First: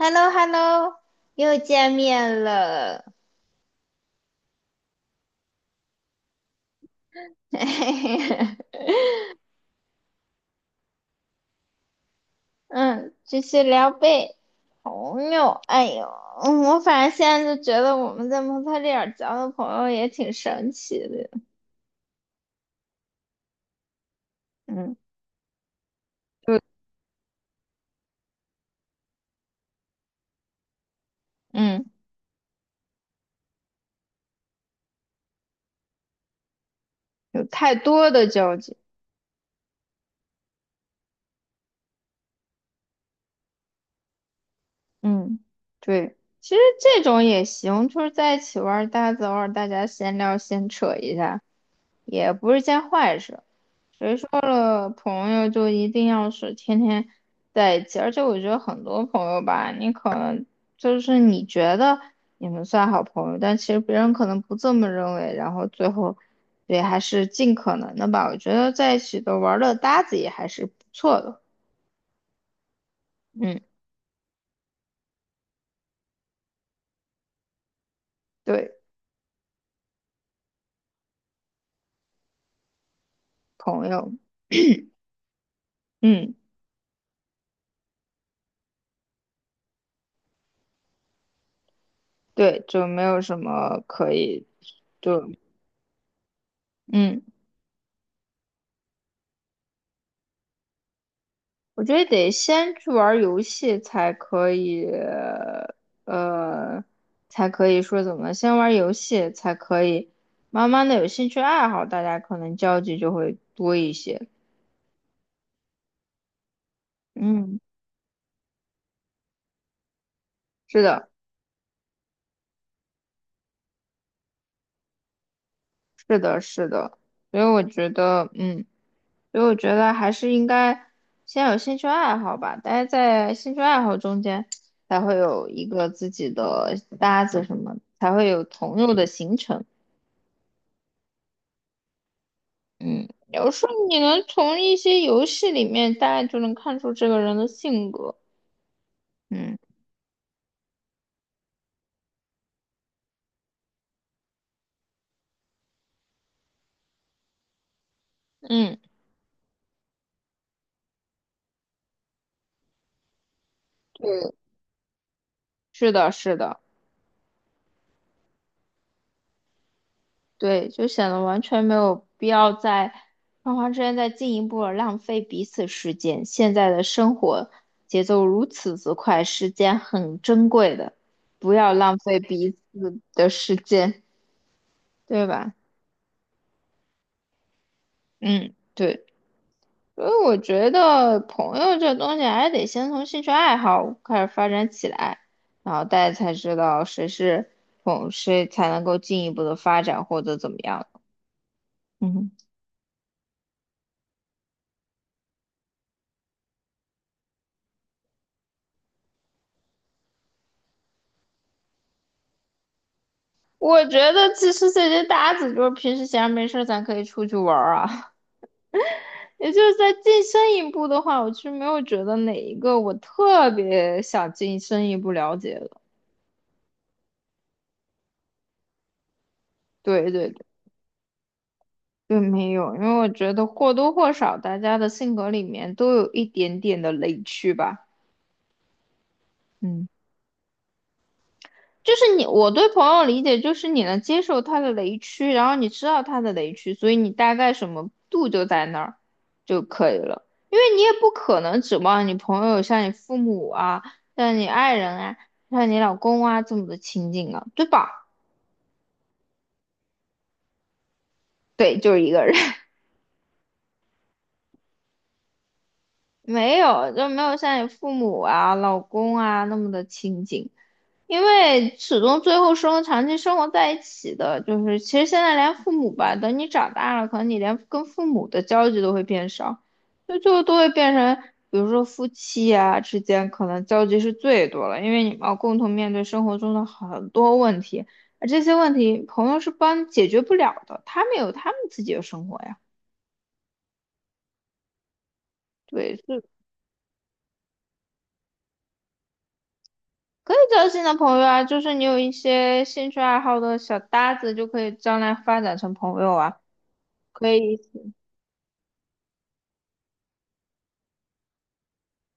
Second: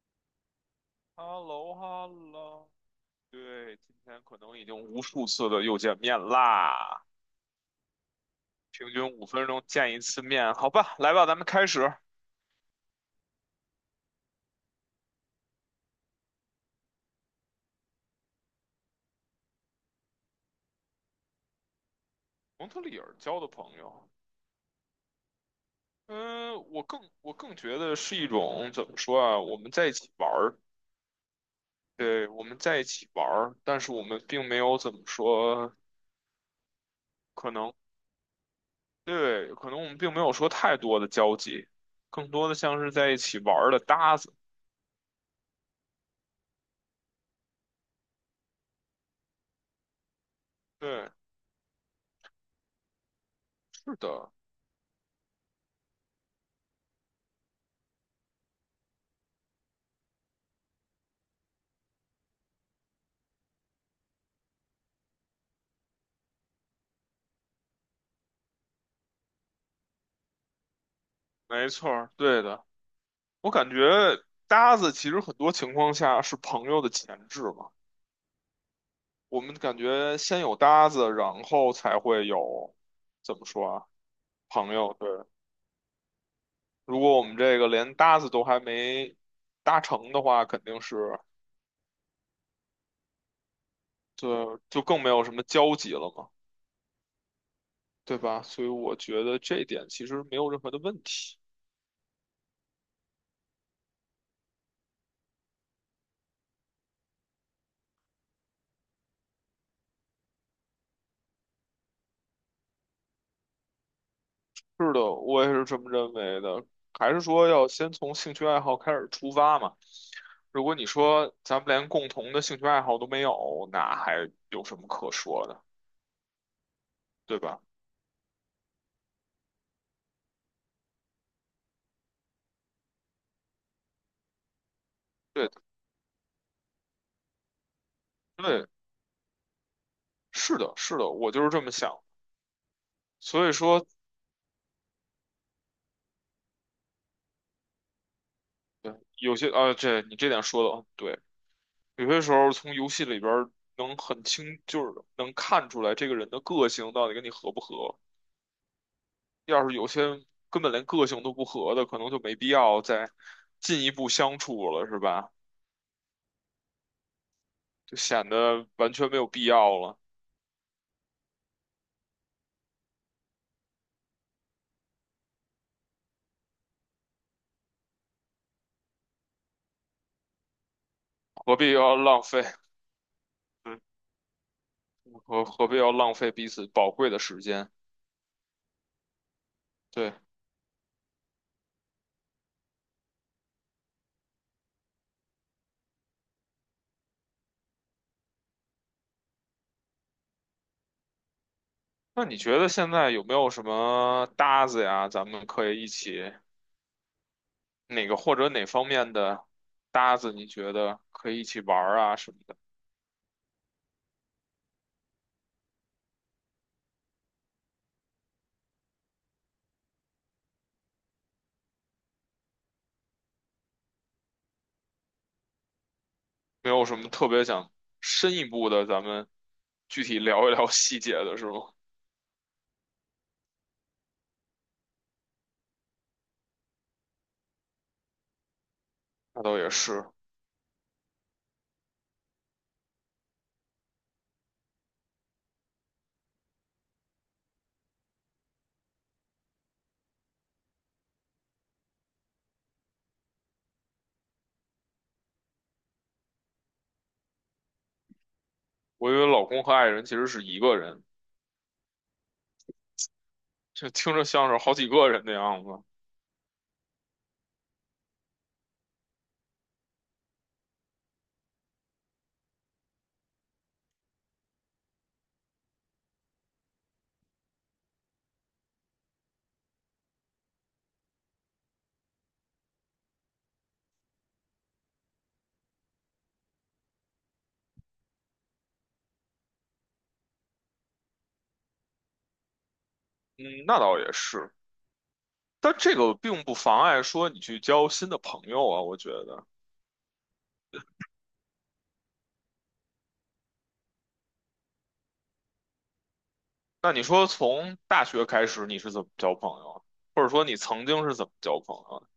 hello hello h e l l 又 o h 见 e l l 面 o 了。对，今天可能已经无数次的又见面啦，平均五分钟见一次面，好吧，来吧，咱们开始。嗯，继续聊呗。朋友，哎呦，我反正现在就觉得我们在蒙特利尔交的朋友也挺神奇的。蒙特利尔交的朋友，嗯，就嗯，我更觉得是一种怎么说啊？我们在一起玩儿，嗯，对，我们在一起玩儿，但是我们并没有怎么说，有可能太多的交集。对，可能我们并没有说太多的交集，更多的像是在一起玩儿的搭子。嗯，对，其实这种也行，就是在一起玩儿搭子，大家偶尔大家闲聊闲扯对，一下，也不是件坏事。是谁说的，了朋友就一定要是天天在一起？而且我觉得很多朋友吧，你可能就是你觉得你们算好朋友，但其实别人可能不这么认为，然后最后，也还是尽可能的吧。我觉得在一起的玩儿的搭子也还是不错的。没错儿，对的。我嗯，感觉搭子其实很多情况下是朋友的前置嘛。对，我们感觉先有搭子，然后才会有，怎么说朋啊，友，朋友。对，嗯，如果我们这个连搭子都还没搭成的话，肯定是，对，就没有什么可对，以，就更没有就什么交集了嘛，嗯。对吧？所以我觉得这点其实没有任何的问题。我觉得得先去玩儿游戏才可以，呃，才可以说怎么，先玩儿游戏才可以，慢慢的有兴趣爱好，大家可能交集就会多一些。是的，我也是这么认为的。还是说嗯，要先从兴趣爱好开始出发嘛？如果是你的，说咱们连共同的兴趣爱好都没有，那还有什么可说的，是的，是的，对所以吧？我觉得，嗯，所以我觉得还是应该先有兴趣爱好吧，大家在兴趣爱好中间才会对有的一个自己的搭子什么，才会有对，朋友的形成。是的，是的，我就是这么想。嗯，所有以时候说，你能从一些游戏里面大概就能看出这个人的性格。对，有些嗯啊，这你这点说的很对。有些时候从游戏里边儿能很清，就是能看出来这个人的个性到底跟你合不合。嗯，要是有些根本连个性都不合的，可能就没必要再进一步对，相处了，是吧？是的，是的，就显得完全没有必要了，对，就显得完全没有必要在双方之间再进一步的浪费彼此时间。现在的生活节奏如此之快，时间很珍贵的，不何必要要浪费浪费？彼此的时 间，对何吧？何必要浪费彼此宝贵的时间？嗯，对。所对，以我觉得朋友这东西还得先从兴趣爱好开始发展起来，然后大家才知道谁是朋，谁才能够进一步的发展或者怎么样。嗯那哼，你觉得现在有没有什么搭子呀？咱们可以一起哪个或者哪方面的搭子，你觉得可以一起玩儿啊什么的？我觉得其实这些搭子就是平时闲着没事儿，咱可以出去玩儿啊。也就是再进深一步的话，我其实没有觉得哪一个我特别想进深一步了解的。没有什么特别想深一步的，咱们对具体对对，聊一聊细节的是吗？对，没有，因为我觉得或多或少大家的性格里面都有一点点的雷区吧。那倒也嗯，是，就是你，我对朋友理解就是你能接受他的雷区，然后你知道他的雷区，所以你大概什么度就在那儿就可以了。因为你也不可能指望你朋友像你父母啊，像你爱人啊，像你老公啊这么的亲近啊，对吧？我以为老公和爱人其实是一个人，对，就是一个人，这听着像是好几个人的样子。没有，就没有像你父母啊、老公啊那么的亲近。因为始终最后生活长期生活在一起的，就是其实现在连父母吧，等你长大了，可能你连跟父母的交集都会变少，就最后都会变成，比如说夫妻啊之间可能交集是最多了，因为你们要共同面对生活中的很多问题，而这些问题朋友是帮解决不了的，他们有他们自己的生活呀，嗯，那倒也是，但这对，个是并不妨碍说你去交新的朋友啊，我觉得。可以交新的朋友啊，就是你有一些兴趣爱好的小搭子，就可以将来发展成朋友啊。那你说可以。从大学开始你是怎么交朋友啊？或者说你曾经是怎么交朋友啊？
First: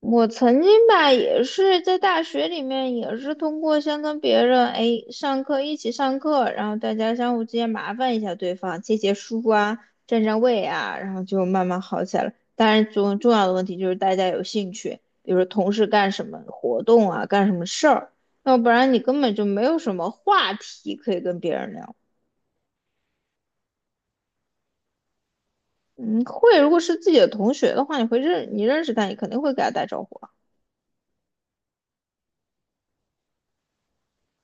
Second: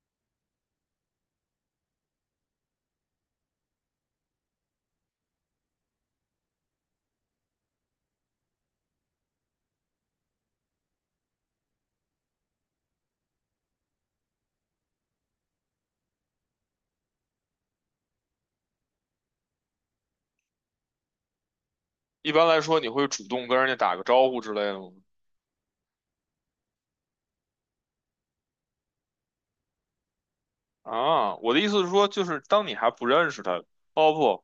我曾经吧，也是在大学里面，也是通过先跟别人哎上课一起上课，然后大家相互之间麻烦一下对方，借借书啊，占占位啊，然后就慢慢好起来了。当然，重要的问题就是大家有兴趣，比如说同事干什么活动啊，干什么事儿，要不然你根本就没有什么话题可以跟别人聊。一般来说，你会主动跟人家打个招呼之类的吗？嗯，会，如果是自己的同学的话，你会你认识他，你肯定会给他打招呼啊。啊，我的意思是说，就是当你还不认识他，哦不，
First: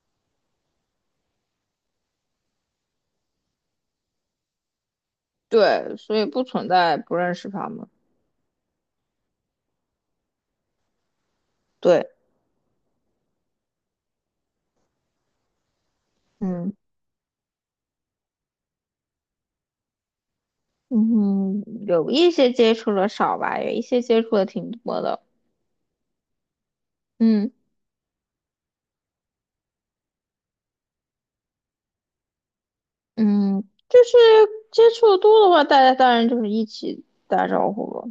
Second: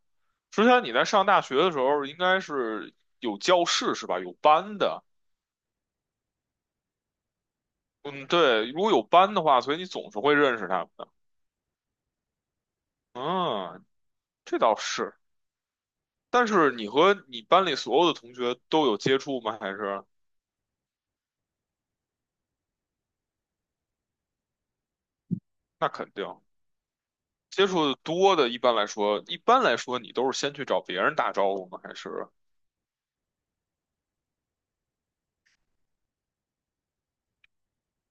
之前你在上大学的时候，应该是有教室是吧？有班的，对，所以不存在不认识他们。嗯，对，如果有班的话，所以你总是会认识他们的。对，嗯，这倒是，但是嗯你和你班里所有的同学都有接触吗？还是？嗯，有一些接触的少吧，有一些接触的挺多的。那肯定。嗯接触的多的，一般来说，你都是先去找别人打招呼吗？还是嗯，就是接触的多的话，大家当然就是一起打招呼了。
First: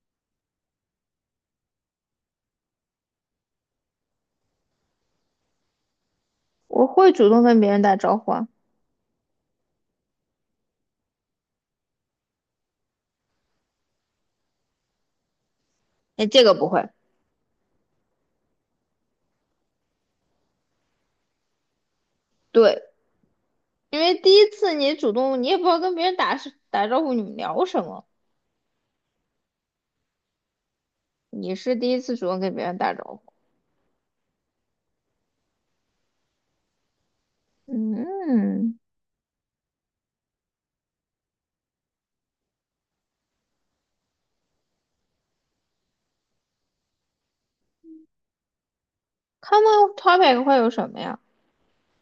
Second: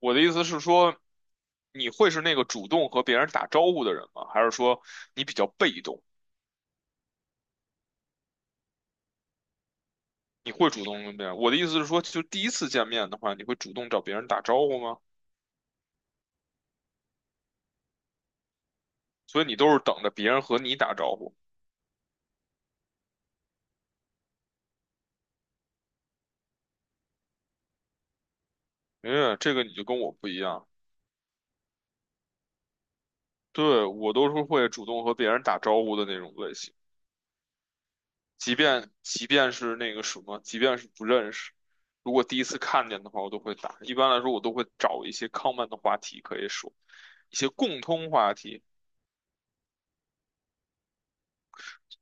我的意思是说，你会是那个主动和别人打招呼的人吗？还是说你比较被动？我会主动跟别人打招呼啊，你会主动跟别人？我的意思是说，就第一次见面的话，你会主动找别人打招呼吗？哎，这个不会。所以你都是等着别人和你打招呼。对，因为第一次你主动，你也不知道跟别人打是打招呼，你们聊什么，哎，这个你就跟我不一样，你是第一次主动跟别人打招呼。对，我都是会主动和别人打招呼的那种类型。即嗯便即便是那个什么，即便是不认识，如果第一次看见的话，我都会打。一般来说，我都会找一些 common 的话题可以说，一些共通话题。，common topic 会有什么呀？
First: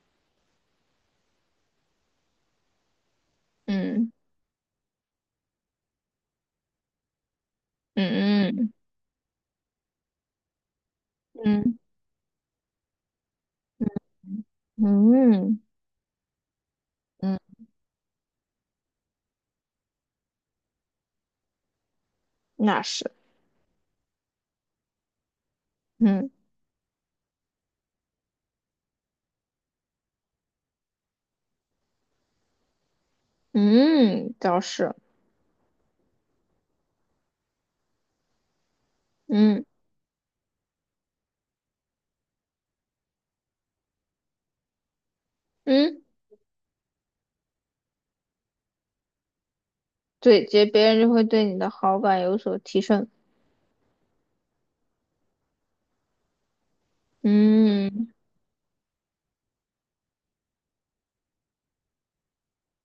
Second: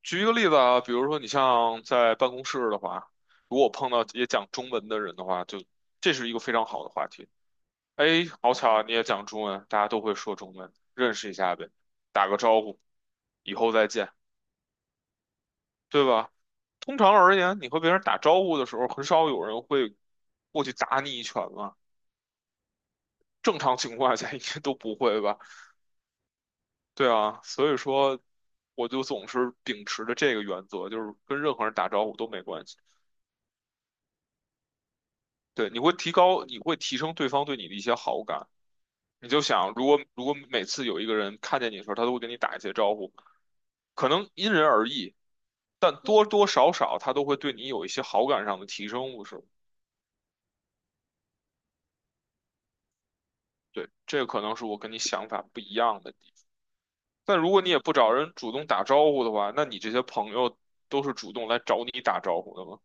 举一个例子啊，比如说你像在办公室的话，如果我碰到嗯也讲中文的人的话，就这是一个非常好的话题。哎，好嗯巧嗯啊，你也讲中文，大家都会说中文，认识一下呗，嗯打个招呼，以后再见。嗯对吧？通常而嗯，言，你和别人打招呼的时候，很少有人会过去打你一拳嘛。那是。正常情况下应该都不会吧？嗯。对啊，所以说我就总是秉持着这个原则，就是跟任何人打招呼都没关系。嗯，倒是，对，你会提高，你会提升对方对你的一些好感。你就嗯想，如果每次有一个人看见你的时候，他都会跟你打一些招呼，可能因人而异，但嗯，多多少少他都会对你有一些好感上的提升，不是吗？对，这别人就会对你的好感有所提升。对，这可能是我跟你想法不一样的地方。但如果你也不嗯，找人主动打招呼的话，那你这些朋友都是主动来找你打招呼的吗？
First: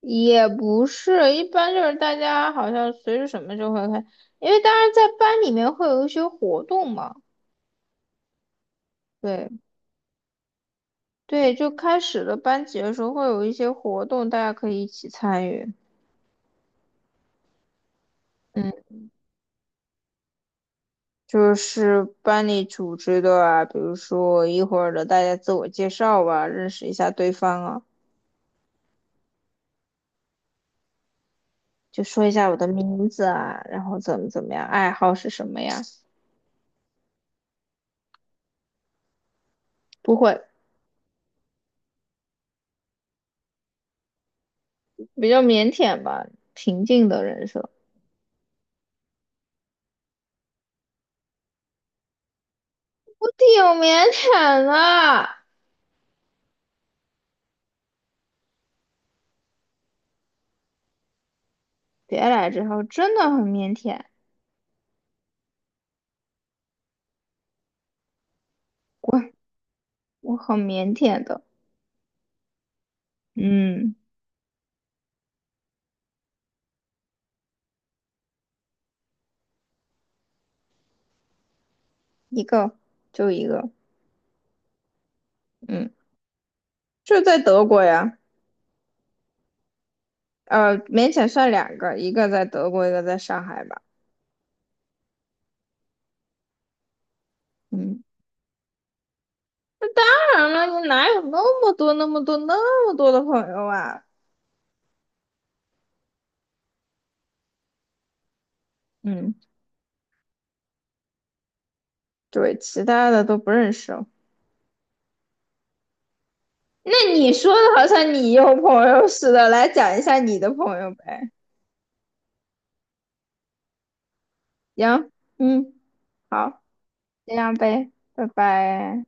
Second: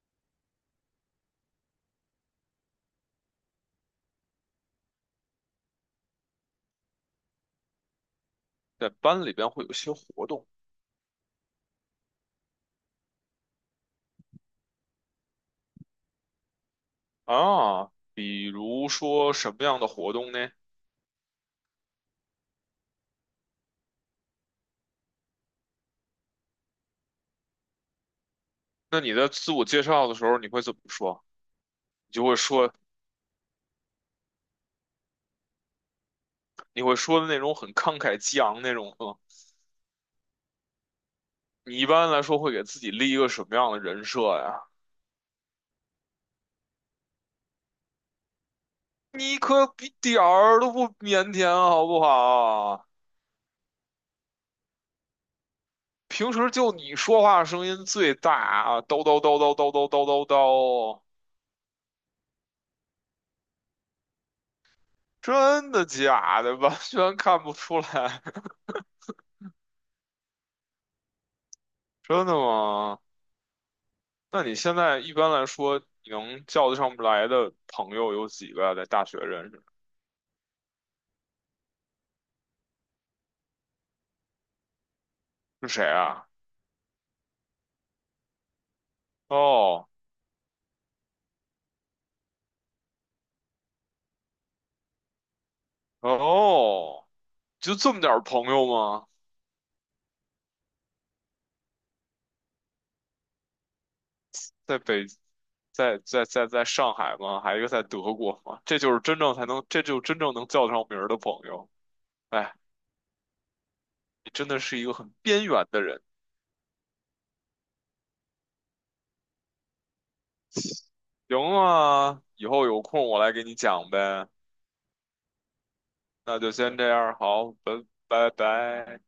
也不是，一般就是大家好像随着什么就会开，因为当然在班里面会有一些活动嘛。在班里对边会有些活动对，就开始了班级的时候会有一些活动，大家可以一起参与。啊，比嗯，如说什么样的活动呢？就是班里组织的啊，比如说一会儿的大家自我介绍啊，认识一下对方啊。那你在自我介绍的时候，你会怎么说？就你说就一会下我的说，名字啊，然后怎么怎么样，爱好是什么呀？你会说的那种很慷慨激昂那种吗？不会，你一般来说会给自己立一个什么样的人设呀？比较腼腆吧，平静的人设。你可比点儿都不腼腆，好不好？我挺腼腆的，平时就你说话声音最大啊，叨叨叨叨叨叨叨叨叨，别来这套，真的很腼腆，真的假的？完全看不出来，我很腼腆的。真的吗？嗯，那你现在一般来说，你能叫得上来的朋友有几个啊在大学认识的？一个就一个，是谁嗯，啊？就在德国呀。哦勉强算两个，一个在德国，一个在上海吧。哦，就这么嗯，点儿朋友吗？当然了，你哪有那么多、那么多、那么多的朋友啊？在北，在上海吗？还有一个在德国吗？这就是真正嗯，才能，这就真正能叫得上名儿的朋友。哎，对，其他的都不认识。你真的是一个很边缘的人。那你说的好像你有朋友似的，来讲一下你的朋友呗。行啊，以后有空我来给你讲呗。行，嗯，那就好，先这样，这好，样拜呗，拜拜拜。拜。